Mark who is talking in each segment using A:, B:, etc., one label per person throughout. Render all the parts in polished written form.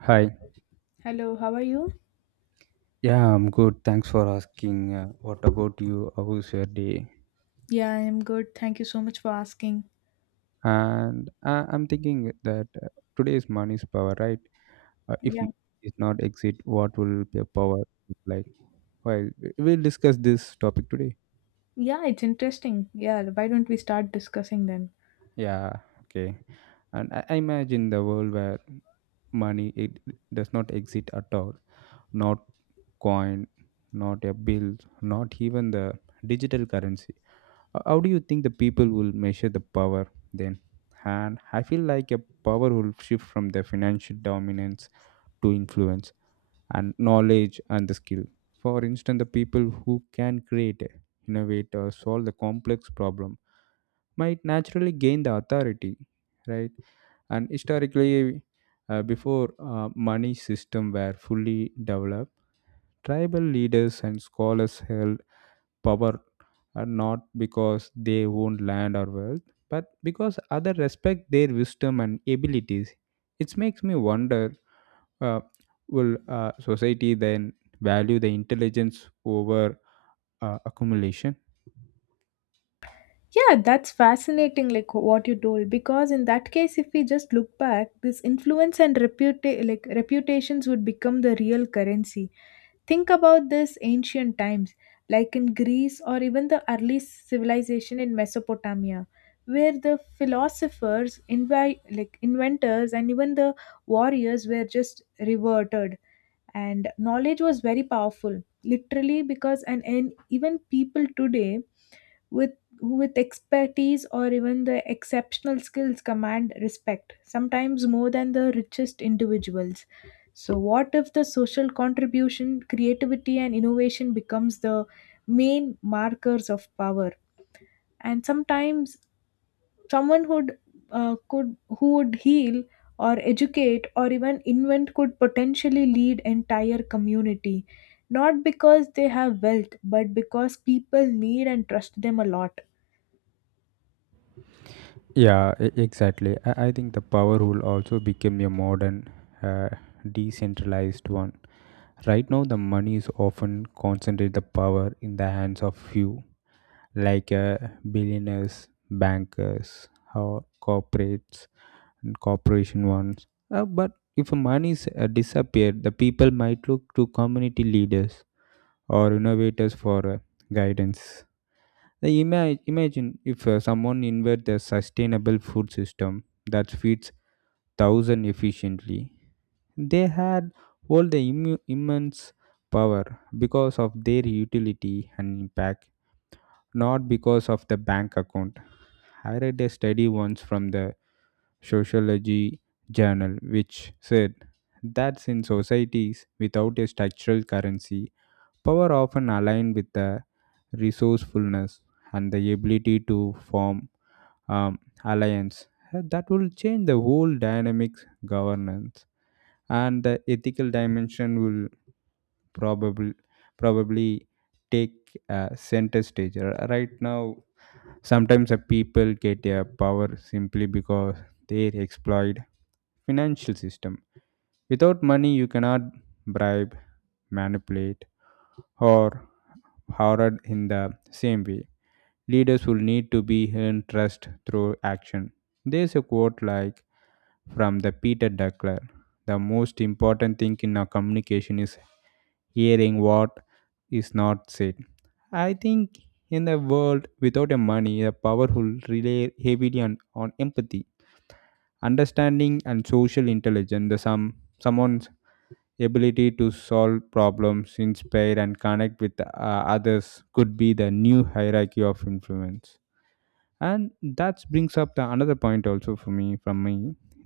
A: Hi.
B: Hello, how are you?
A: Yeah, I'm good. Thanks for asking. What about you? How was your day?
B: Yeah, I'm good. Thank you so much for asking.
A: And I'm thinking that today is money's power, right? If
B: Yeah.
A: money is not exit, what will the power look like? Well, we'll discuss this topic today.
B: Yeah, it's interesting. Yeah, why don't we start discussing then?
A: Yeah. Okay. And I imagine the world where money it does not exist at all. Not coin, not a bill, not even the digital currency. How do you think the people will measure the power then? And I feel like a power will shift from the financial dominance to influence and knowledge and the skill. For instance, the people who can create, innovate, or solve the complex problem might naturally gain the authority, right? And historically, before money system were fully developed, tribal leaders and scholars held power, and not because they own land or wealth, but because others respect their wisdom and abilities. It makes me wonder, uh, will society then value the intelligence over accumulation?
B: Yeah, that's fascinating, like what you told. Because in that case, if we just look back, this influence and like reputations would become the real currency. Think about this ancient times, like in Greece or even the early civilization in Mesopotamia, where the philosophers, like inventors, and even the warriors were just reverted. And knowledge was very powerful literally because, and even people today with with expertise or even the exceptional skills command respect sometimes more than the richest individuals. So what if the social contribution, creativity, and innovation becomes the main markers of power? And sometimes someone who would heal or educate or even invent could potentially lead entire community, not because they have wealth, but because people need and trust them a lot.
A: Yeah, exactly. I think the power will also become a modern, uh, decentralized one. Right now, the money is often concentrated the power in the hands of few, like billionaires, bankers, or corporates and corporation ones. But if money is disappeared, the people might look to community leaders or innovators for guidance. The imagine if someone invents a sustainable food system that feeds thousand efficiently. They had all the immense power because of their utility and impact, not because of the bank account. I read a study once from the Sociology Journal which said that in societies without a structural currency, power often aligned with the resourcefulness and the ability to form um, alliance. That will change the whole dynamics, governance, and the ethical dimension will probably probably take a center stage. Right now, sometimes a people get a power simply because they exploit financial system. Without money, you cannot bribe, manipulate, or hoard in the same way. Leaders will need to be earned trust through action. There's a quote like from the Peter Duckler. The most important thing in our communication is hearing what is not said. I think in a world without a money, the powerful rely heavily on empathy, understanding, and social intelligence. The someone's ability to solve problems, inspire, and connect with others could be the new hierarchy of influence, and that brings up the another point also for me from me.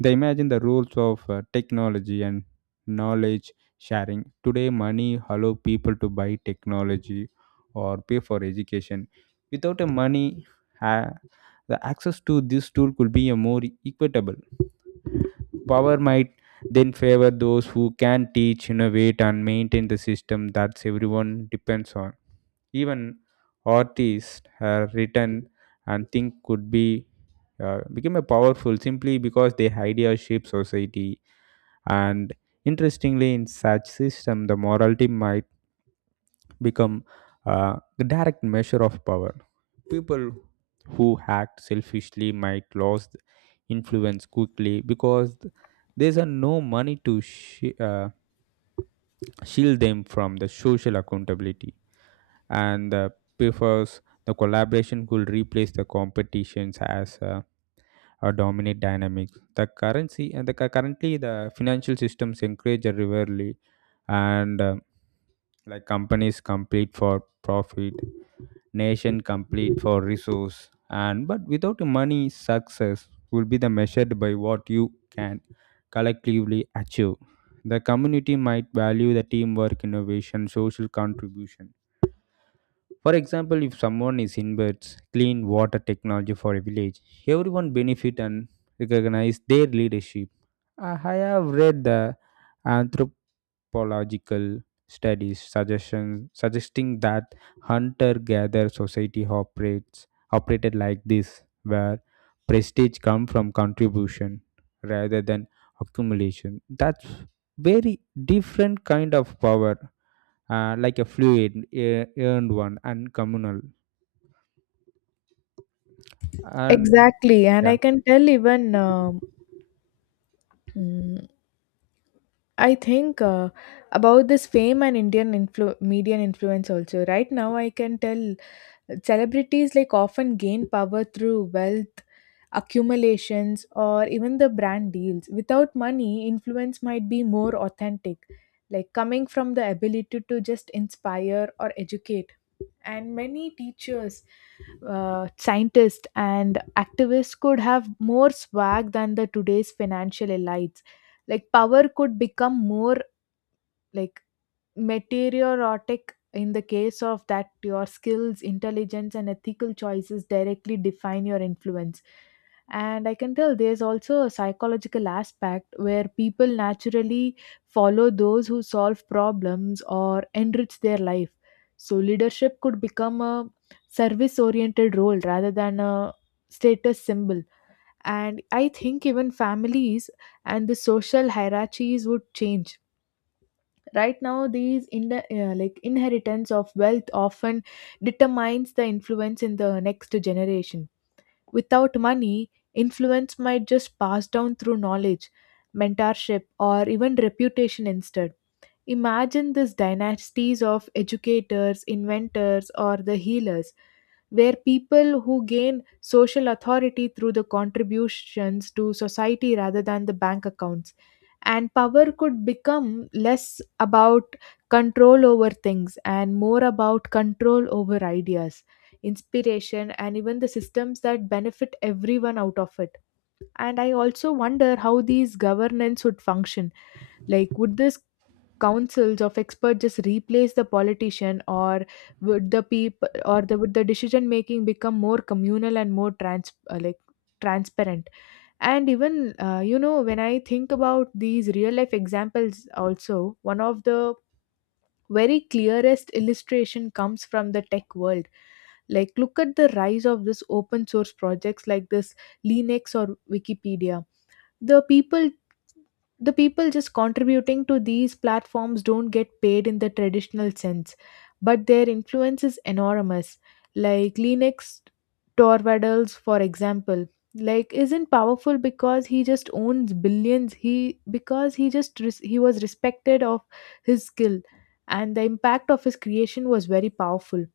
A: They imagine the rules of technology and knowledge sharing today money allow people to buy technology or pay for education without a money. uh, the access to this tool could be a more equitable power might then favor those who can teach, innovate, and maintain the system that everyone depends on. Even artists have written and think could be became a powerful simply because their idea shape society. And interestingly, in such system, the morality might become the direct measure of power. People who act selfishly might lose the influence quickly because there's a no money to shield them from the social accountability, and prefers the collaboration could replace the competitions as a dominant dynamic. The currency and the currently the financial systems encourage a rivalry, and like companies complete for profit, nation complete for resource, and but without money, success will be the measured by what you can collectively achieve. The community might value the teamwork, innovation, social contribution. For example, if someone is inverts clean water technology for a village, everyone benefit and recognize their leadership. I have read the anthropological studies suggestions suggesting that hunter-gatherer society operates operated like this, where prestige come from contribution rather than accumulation. That's very different kind of power, like a fluid, earned one, and communal. And
B: Exactly, and
A: yeah,
B: I can tell even Mm, I think about this fame and Indian media and influence also. Right now, I can tell celebrities like often gain power through wealth accumulations or even the brand deals. Without money, influence might be more authentic, like coming from the ability to just inspire or educate. And many teachers, scientists, and activists could have more swag than the today's financial elites. Like power could become more like meteorotic, in the case of that your skills, intelligence, and ethical choices directly define your influence. And I can tell there's also a psychological aspect where people naturally follow those who solve problems or enrich their life, so leadership could become a service oriented role rather than a status symbol. And I think even families and the social hierarchies would change. Right now these in the like inheritance of wealth often determines the influence in the next generation. Without money, influence might just pass down through knowledge, mentorship, or even reputation instead. Imagine this dynasties of educators, inventors, or the healers, where people who gain social authority through the contributions to society rather than the bank accounts. And power could become less about control over things and more about control over ideas, inspiration, and even the systems that benefit everyone out of it. And I also wonder how these governance would function. Like, would these councils of experts just replace the politician, or would the people or the would the decision making become more communal and more trans like transparent? And even, when I think about these real life examples also, one of the very clearest illustration comes from the tech world. Like, look at the rise of this open source projects like this Linux or Wikipedia. The people the people just contributing to these platforms don't get paid in the traditional sense, but their influence is enormous. Like Linux Torvalds, for example, like isn't powerful because he just owns billions. He, because he just he was respected of his skill, and the impact of his creation was very powerful,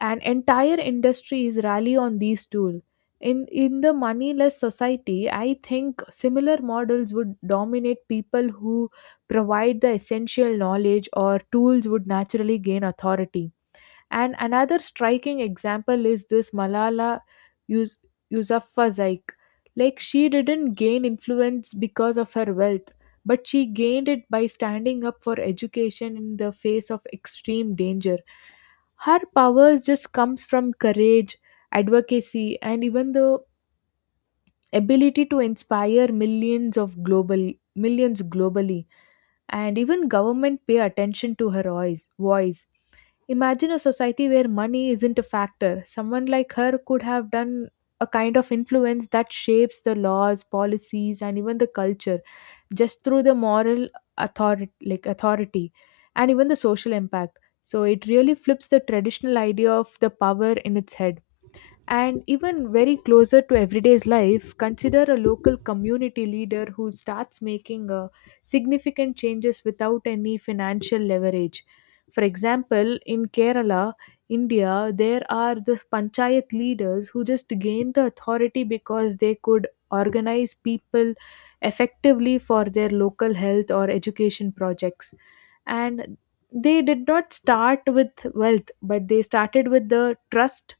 B: and entire industries rally on these tools. In the moneyless society, I think similar models would dominate. People who provide the essential knowledge or tools would naturally gain authority. And another striking example is this Malala Yus- Yousafzai. Like, she didn't gain influence because of her wealth, but she gained it by standing up for education in the face of extreme danger. Her powers just comes from courage, advocacy, and even the ability to inspire millions of global millions globally. And even government pay attention to her voice. Imagine a society where money isn't a factor. Someone like her could have done a kind of influence that shapes the laws, policies, and even the culture, just through the moral authority and even the social impact. So it really flips the traditional idea of the power in its head. And even very closer to everyday's life, consider a local community leader who starts making significant changes without any financial leverage. For example, in Kerala, India, there are the Panchayat leaders who just gained the authority because they could organize people effectively for their local health or education projects, and they did not start with wealth, but they started with the trust,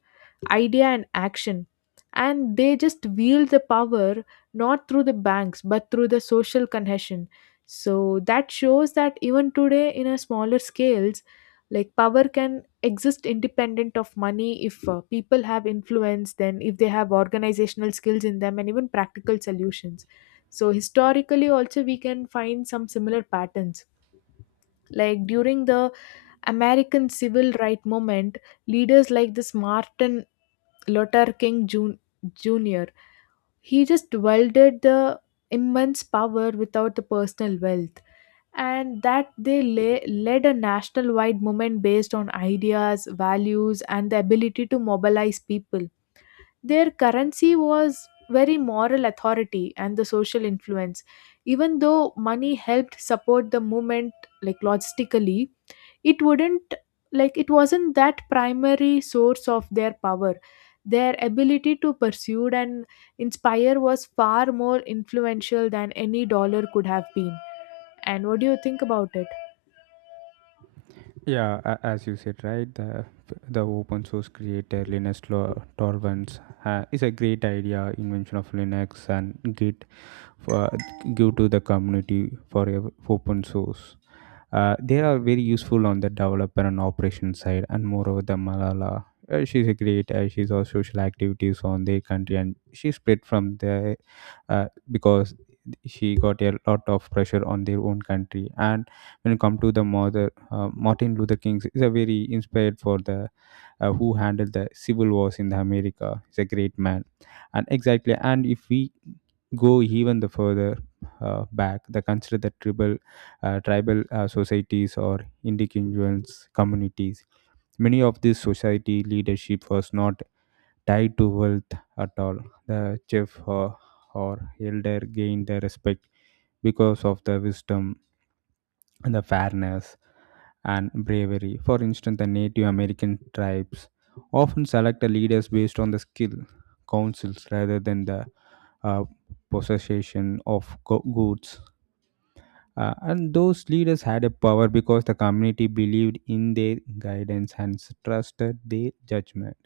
B: idea, and action. And they just wield the power, not through the banks, but through the social cohesion. So that shows that even today in a smaller scales, like power can exist independent of money if people have influence, then if they have organizational skills in them and even practical solutions. So historically also we can find some similar patterns, like during the American civil right movement, leaders like this Martin Luther King Jr. He just wielded the immense power without the personal wealth, and that they led a national-wide movement based on ideas, values, and the ability to mobilize people. Their currency was very moral authority and the social influence. Even though money helped support the movement, like logistically, it wouldn't like it wasn't that primary source of their power. Their ability to pursue and inspire was far more influential than any dollar could have been. And what do you think about it?
A: yeah as you said, right, the open source creator Linus Torvalds is a great idea invention of Linux and Git for give to the community for open source. They are very useful on the developer and operation side. And moreover, the Malala, she's a great, she's all social activities on their country, and she split from the because she got a lot of pressure on their own country. And when it come to the mother, Martin Luther King is a very inspired for the, who handled the civil wars in the America. He's a great man. And exactly, and if we go even the further, back the consider the tribal, tribal, societies or indigenous communities. Many of these society leadership was not tied to wealth at all. The chief or elder gained the respect because of the wisdom, and the fairness, and bravery. For instance, the Native American tribes often select the leaders based on the skill, counsels rather than the uh, possession of goods. And those leaders had a power because the community believed in their guidance and trusted their judgment.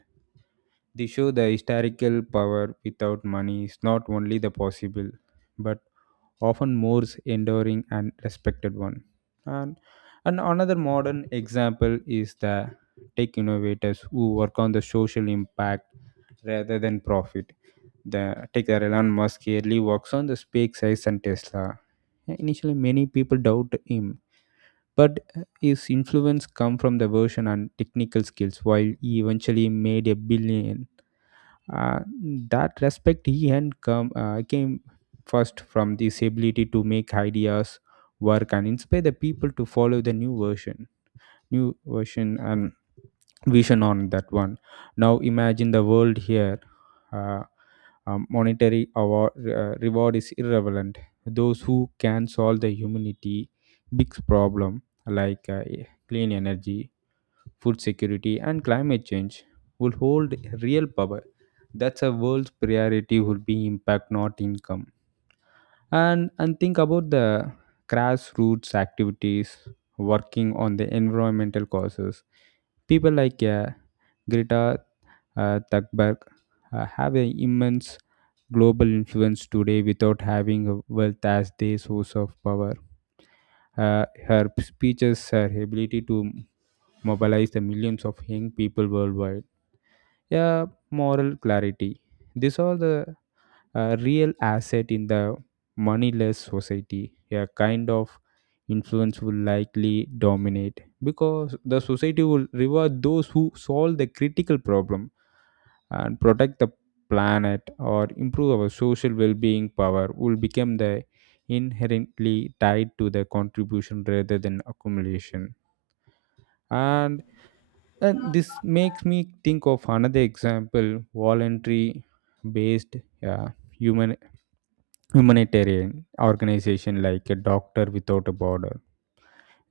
A: They show the historical power without money is not only the possible, but often more enduring and respected one. And, and another modern example is the tech innovators who work on the social impact rather than profit. The taker Elon Musk yearly works on the SpaceX and Tesla. Yeah, initially, many people doubt him, but his influence come from the version and technical skills. While he eventually made a billion, uh, that respect he and come came first from this ability to make ideas work and inspire the people to follow the new version and vision on that one. Now imagine the world here, uh, monetary award, reward is irrelevant. Those who can solve the humanity big problem, like clean energy, food security, and climate change, will hold real power. That's a world's priority will be impact, not income. And think about the grassroots activities working on the environmental causes. People like Greta, Thunberg, have an immense global influence today without having a wealth as their source of power. Her speeches, her ability to mobilize the millions of young people worldwide, yeah, moral clarity, these are the a real asset in the moneyless society. A kind of influence will likely dominate because the society will reward those who solve the critical problem and protect the planet or improve our social well-being. Power will become the inherently tied to the contribution rather than accumulation. And and this makes me think of another example: voluntary based uh, human humanitarian organization like a doctor without a border.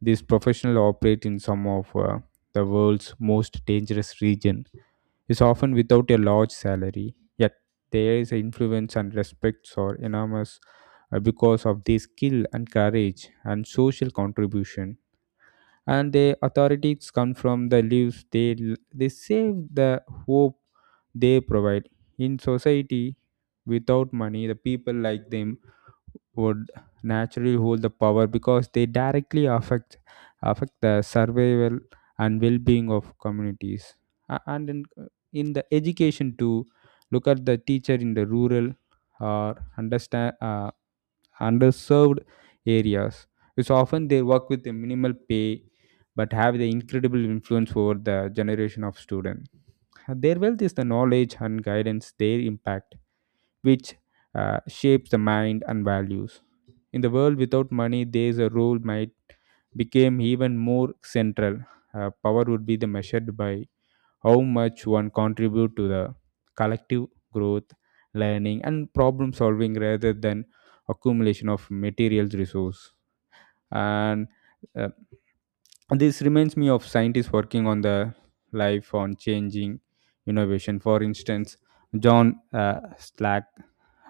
A: These professionals operate in some of the world's most dangerous region is often without a large salary, yet there is influence and respects are enormous because of their skill and courage and social contribution. And the authorities come from the lives they save, the hope they provide in society. Without money, the people like them would naturally hold the power because they directly affect the survival and well-being of communities. And in the education too, look at the teacher in the rural or understand, underserved areas. It's often they work with a minimal pay, but have the incredible influence over the generation of students. Their wealth is the knowledge and guidance they impact, which shapes the mind and values. In the world without money, there's a role might became even more central. Power would be the measured by how much one contribute to the collective growth, learning, and problem solving rather than accumulation of material resource. And uh, this reminds me of scientists working on the life on changing innovation. For instance, John Slack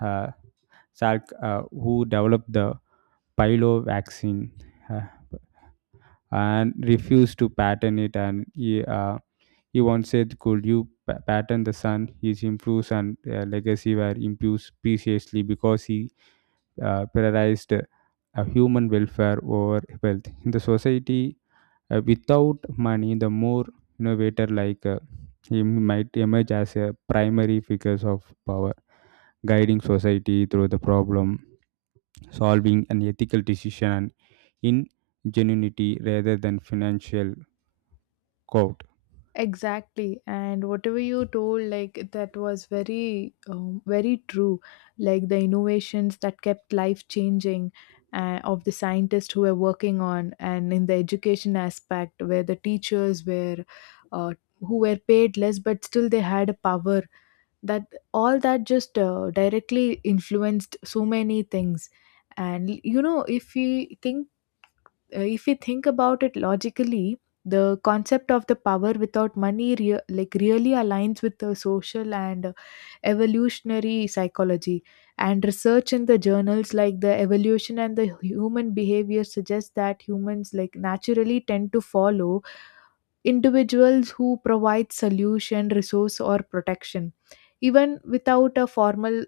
A: uh, Salk, who developed the Pilo vaccine, uh, and refused to patent it. And he once said, could you patent the sun? His influence and legacy were imposed preciously because he prioritized human welfare over wealth. In the society, without money, the more innovator like he might emerge as a primary figures of power, guiding society through the problem solving an ethical decision and ingenuity rather than financial code.
B: Exactly, and whatever you told, like that was very, very true. Like the innovations that kept life changing, of the scientists who were working on, and in the education aspect, where the teachers were, uh, who were paid less, but still they had a power. That all that just directly influenced so many things. And you know, if we think about it logically, the concept of the power without money like really aligns with the social and evolutionary psychology. And research in the journals like the evolution and the human behavior suggests that humans like naturally tend to follow individuals who provide solution, resource, or protection, even without a formal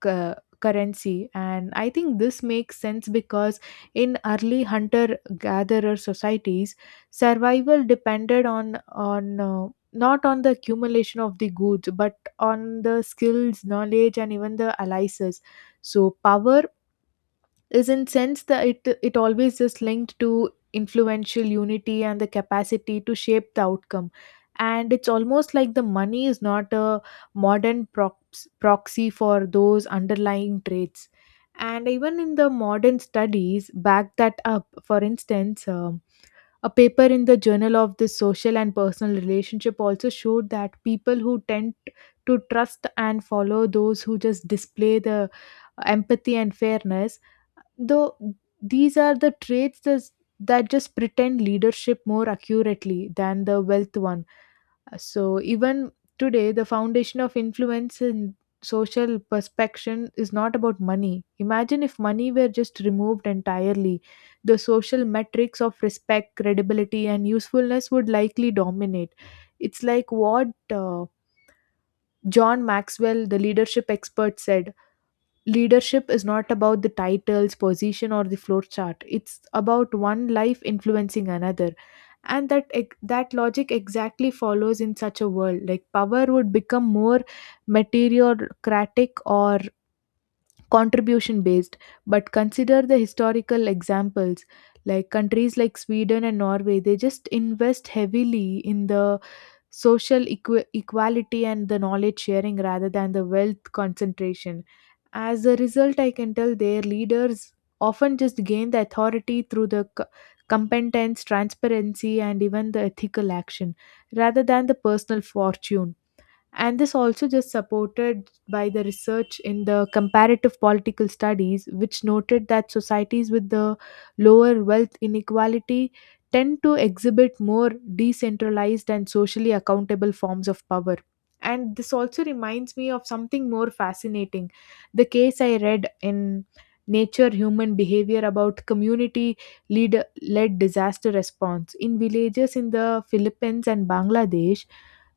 B: cu- currency. And I think this makes sense because in early hunter gatherer societies, survival depended on not on the accumulation of the goods, but on the skills, knowledge, and even the alliances. So power is in sense that it always is linked to influential unity and the capacity to shape the outcome. And it's almost like the money is not a modern proxy for those underlying traits. And even in the modern studies back that up, for instance, a paper in the Journal of the Social and Personal Relationship also showed that people who tend to trust and follow those who just display the empathy and fairness, though these are the traits that just pretend leadership more accurately than the wealth one. So even today, the foundation of influence and social perspection is not about money. Imagine if money were just removed entirely, the social metrics of respect, credibility, and usefulness would likely dominate. It's like what uh, John Maxwell, the leadership expert, said, leadership is not about the titles, position, or the flow chart. It's about one life influencing another. And that logic exactly follows. In such a world, like power would become more materiocratic or contribution based. But consider the historical examples, like countries like Sweden and Norway, they just invest heavily in the social equality and the knowledge sharing rather than the wealth concentration. As a result, I can tell their leaders often just gain the authority through the competence, transparency, and even the ethical action rather than the personal fortune. And this also just supported by the research in the comparative political studies, which noted that societies with the lower wealth inequality tend to exhibit more decentralized and socially accountable forms of power. And this also reminds me of something more fascinating, the case I read in Nature Human Behavior about community lead led disaster response in villages in the Philippines and Bangladesh.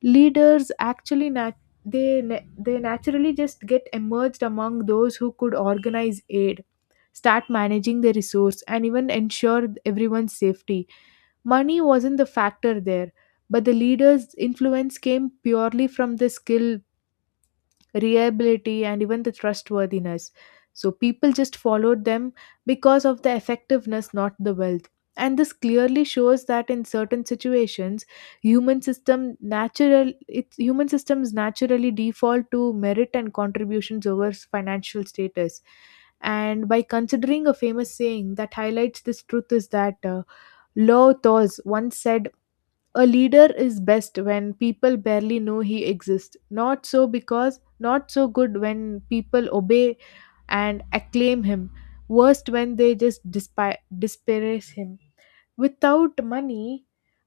B: Leaders actually they naturally just get emerged among those who could organize aid, start managing the resource, and even ensure everyone's safety. Money wasn't the factor there, but the leaders influence came purely from the skill, reliability, and even the trustworthiness. So people just followed them because of the effectiveness, not the wealth. And this clearly shows that in certain situations, human systems naturally default to merit and contributions over financial status. And by considering a famous saying that highlights this truth is that, Lao Tzu once said, a leader is best when people barely know he exists. Not so good when people obey and acclaim him. Worst when they just disparage him. Without money,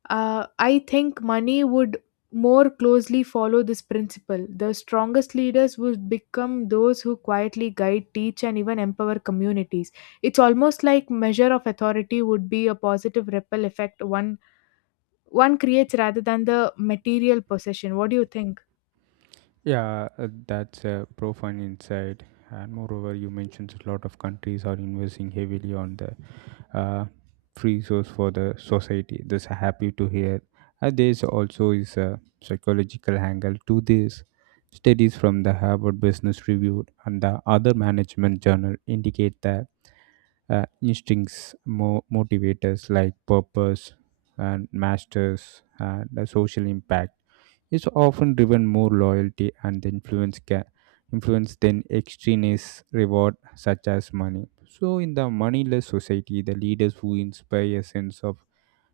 B: I think money would more closely follow this principle. The strongest leaders would become those who quietly guide, teach, and even empower communities. It's almost like measure of authority would be a positive ripple effect one creates rather than the material possession. What do you think?
A: Yeah, that's a profound insight. And moreover, you mentioned a lot of countries are investing heavily on the uh, free source for the society. That's happy to hear. There's also is a psychological angle to this. Studies from the Harvard Business Review and the other management journal indicate that instincts, motivators like purpose and masters and the social impact is often driven more loyalty and the influence than extraneous reward such as money. So in the moneyless society, the leaders who inspire a sense of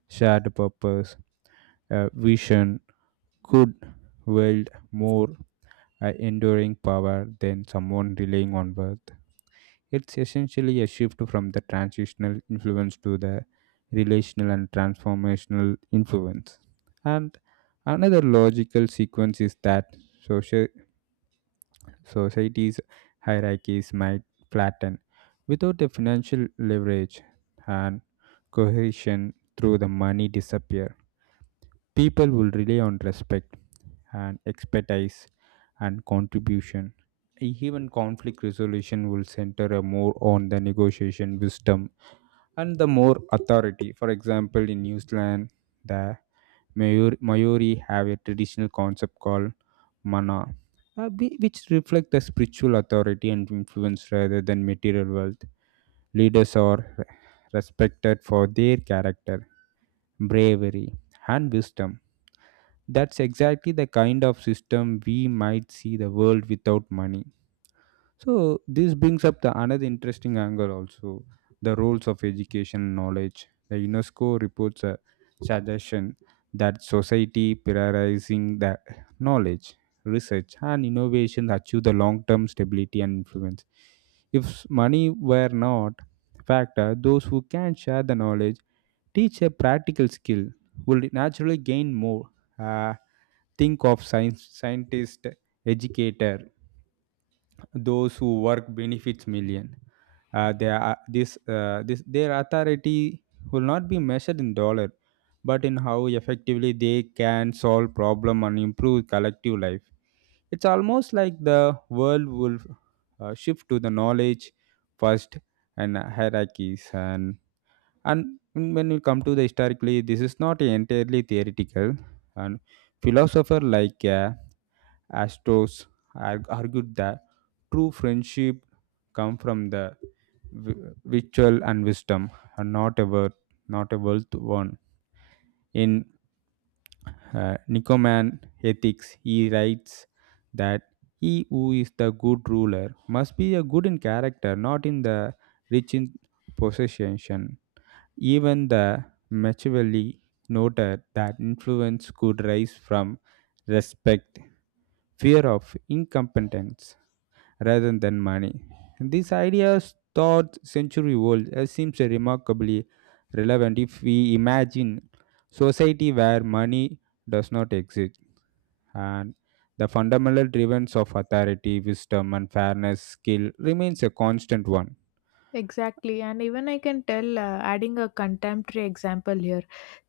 A: shared purpose, vision, could wield more enduring power than someone relying on wealth. It's essentially a shift from the transitional influence to the relational and transformational influence. And another logical sequence is that social society's hierarchies might flatten without the financial leverage and cohesion through the money disappear. People will rely on respect and expertise and contribution, even conflict resolution will center a more on the negotiation wisdom and the more authority. For example, in New Zealand, the Maori have a traditional concept called mana, which reflect the spiritual authority and influence rather than material wealth. Leaders are re- Respected for their character, bravery, and wisdom. That's exactly the kind of system we might see the world without money, so this brings up the another interesting angle also, the roles of education and knowledge. The UNESCO reports a suggestion that society prioritizing the knowledge, research, and innovation achieve the long-term stability and influence. If money were not factor, those who can share the knowledge, teach a practical skill, will naturally gain more. Uh, think of scientist, educator, those who work benefits million. They are, this, this, Their authority will not be measured in dollar, but in how effectively they can solve problem and improve collective life. It's almost like the world will shift to the knowledge first and hierarchies and when you come to the historically, this is not entirely theoretical and philosopher like. Astos argued that true friendship come from the virtual and wisdom, and not a word, not a wealth one. In Nicoman Ethics, he writes that he who is the good ruler must be a good in character, not in the rich in possession. Even the Machiavelli noted that influence could rise from respect, fear of incompetence, rather than money. This idea, thought century old, seems remarkably relevant if we imagine society where money does not exist and the fundamental driven of authority, wisdom and fairness skill remains a constant one.
B: Exactly, and even I can tell, adding a contemporary example here.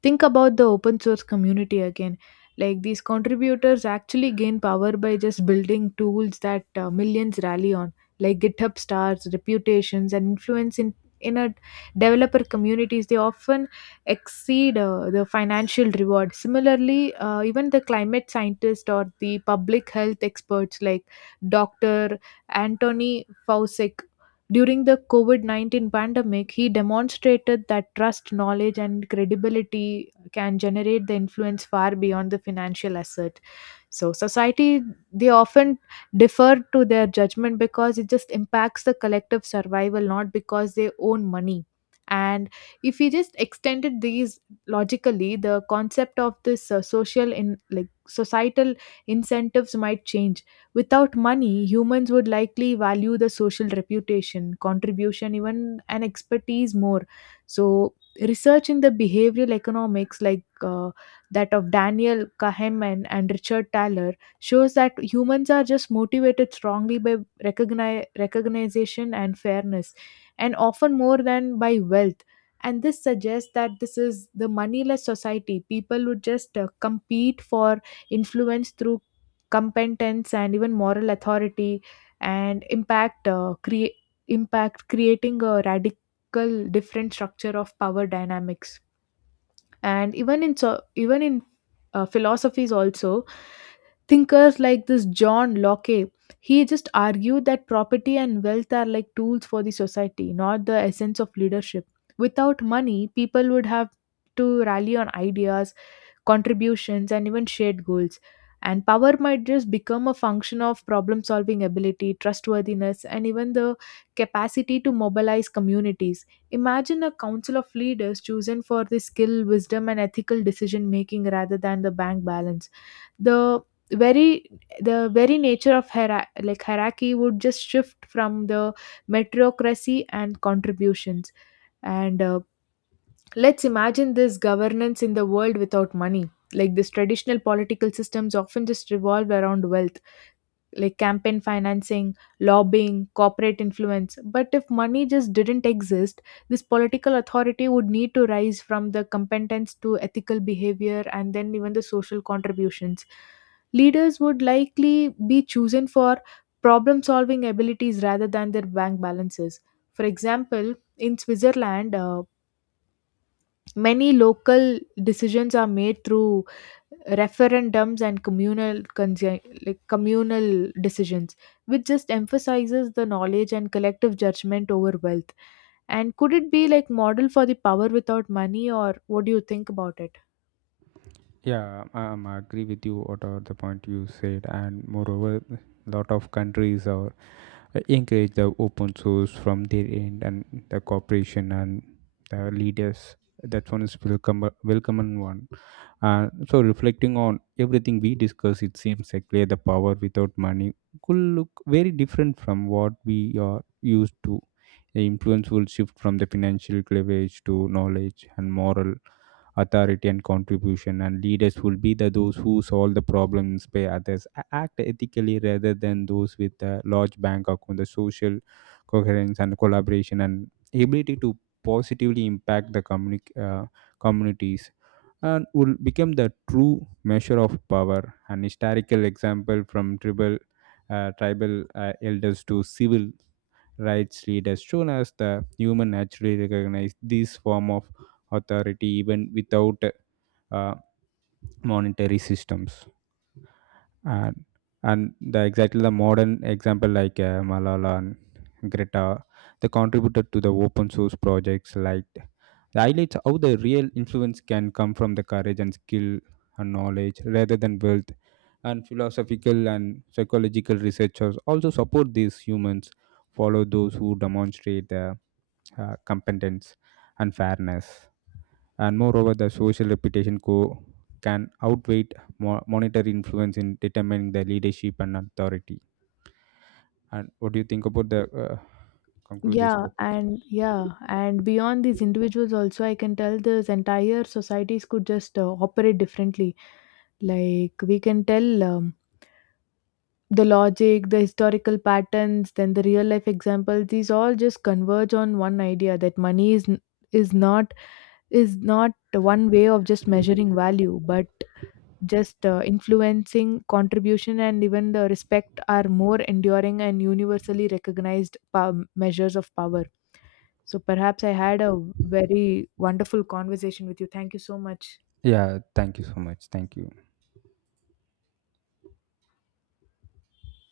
B: Think about the open source community again. Like these contributors actually gain power by just building tools that millions rally on, like GitHub stars, reputations, and influence in a developer communities. They often exceed the financial reward. Similarly, even the climate scientist or the public health experts like Doctor Anthony Fauci during the COVID 19 pandemic, he demonstrated that trust, knowledge, and credibility can generate the influence far beyond the financial asset. So, society, they often defer to their judgment because it just impacts the collective survival, not because they own money. And if we just extended these logically, the concept of this social in like societal incentives might change. Without money, humans would likely value the social reputation, contribution, even and expertise more. So, research in the behavioral economics, like that of Daniel Kahneman and Richard Thaler, shows that humans are just motivated strongly by recognition and fairness, and often more than by wealth. And this suggests that this is the moneyless society. People would just compete for influence through competence and even moral authority and impact creating a radical different structure of power dynamics and even in philosophies also thinkers like this John Locke. He just argued that property and wealth are like tools for the society, not the essence of leadership. Without money, people would have to rally on ideas, contributions, and even shared goals. And power might just become a function of problem solving ability, trustworthiness, and even the capacity to mobilize communities. Imagine a council of leaders chosen for the skill, wisdom, and ethical decision making rather than the bank balance. The very the very nature of hierarchy would just shift from the meritocracy and contributions and let's imagine this governance in the world without money. Like these traditional political systems often just revolve around wealth, like campaign financing, lobbying, corporate influence. But if money just didn't exist, this political authority would need to rise from the competence to ethical behavior and then even the social contributions. Leaders would likely be chosen for problem solving abilities rather than their bank balances. For example, in Switzerland, many local decisions are made through referendums and communal consi- like communal decisions, which just emphasizes the knowledge and collective judgment over wealth. And could it be like model for the power without money, or what do you think about it?
A: Yeah, I am agree with you whatever the point you said, and moreover, lot of countries are encourage the open source from their end and the corporation and the leaders. That one is welcome, welcome one. So reflecting on everything we discuss, it seems like where the power without money could look very different from what we are used to. The influence will shift from the financial cleavage to knowledge and moral authority and contribution, and leaders will be the those who solve the problem, inspire others, act ethically rather than those with a large bank account. The social coherence and collaboration and ability to positively impact the communities and will become the true measure of power. An historical example from tribal elders to civil rights read as soon as the human naturally recognize this form of authority even without uh, monetary systems, and and the exactly the modern example like malala and greta, they contributed to the open source projects like the highlights how the real influence can come from the courage and skill and knowledge rather than wealth, and philosophical and psychological researchers also support these humans follow those who demonstrate the competence and fairness. And moreover, the social reputation can outweigh monetary influence in determining the leadership and authority. And what do you think about the conclude this
B: Yeah,
A: topic?
B: and yeah, and beyond these individuals, also, I can tell this entire societies could just operate differently. Like, we can tell the logic, the historical patterns, then the real life examples, these all just converge on one idea that money is n- is not is not one way of just measuring value, but just influencing contribution and even the respect are more enduring and universally recognized measures of power. So perhaps I had a very wonderful conversation with you. Thank you so much.
A: Yeah, thank you so much. Thank you.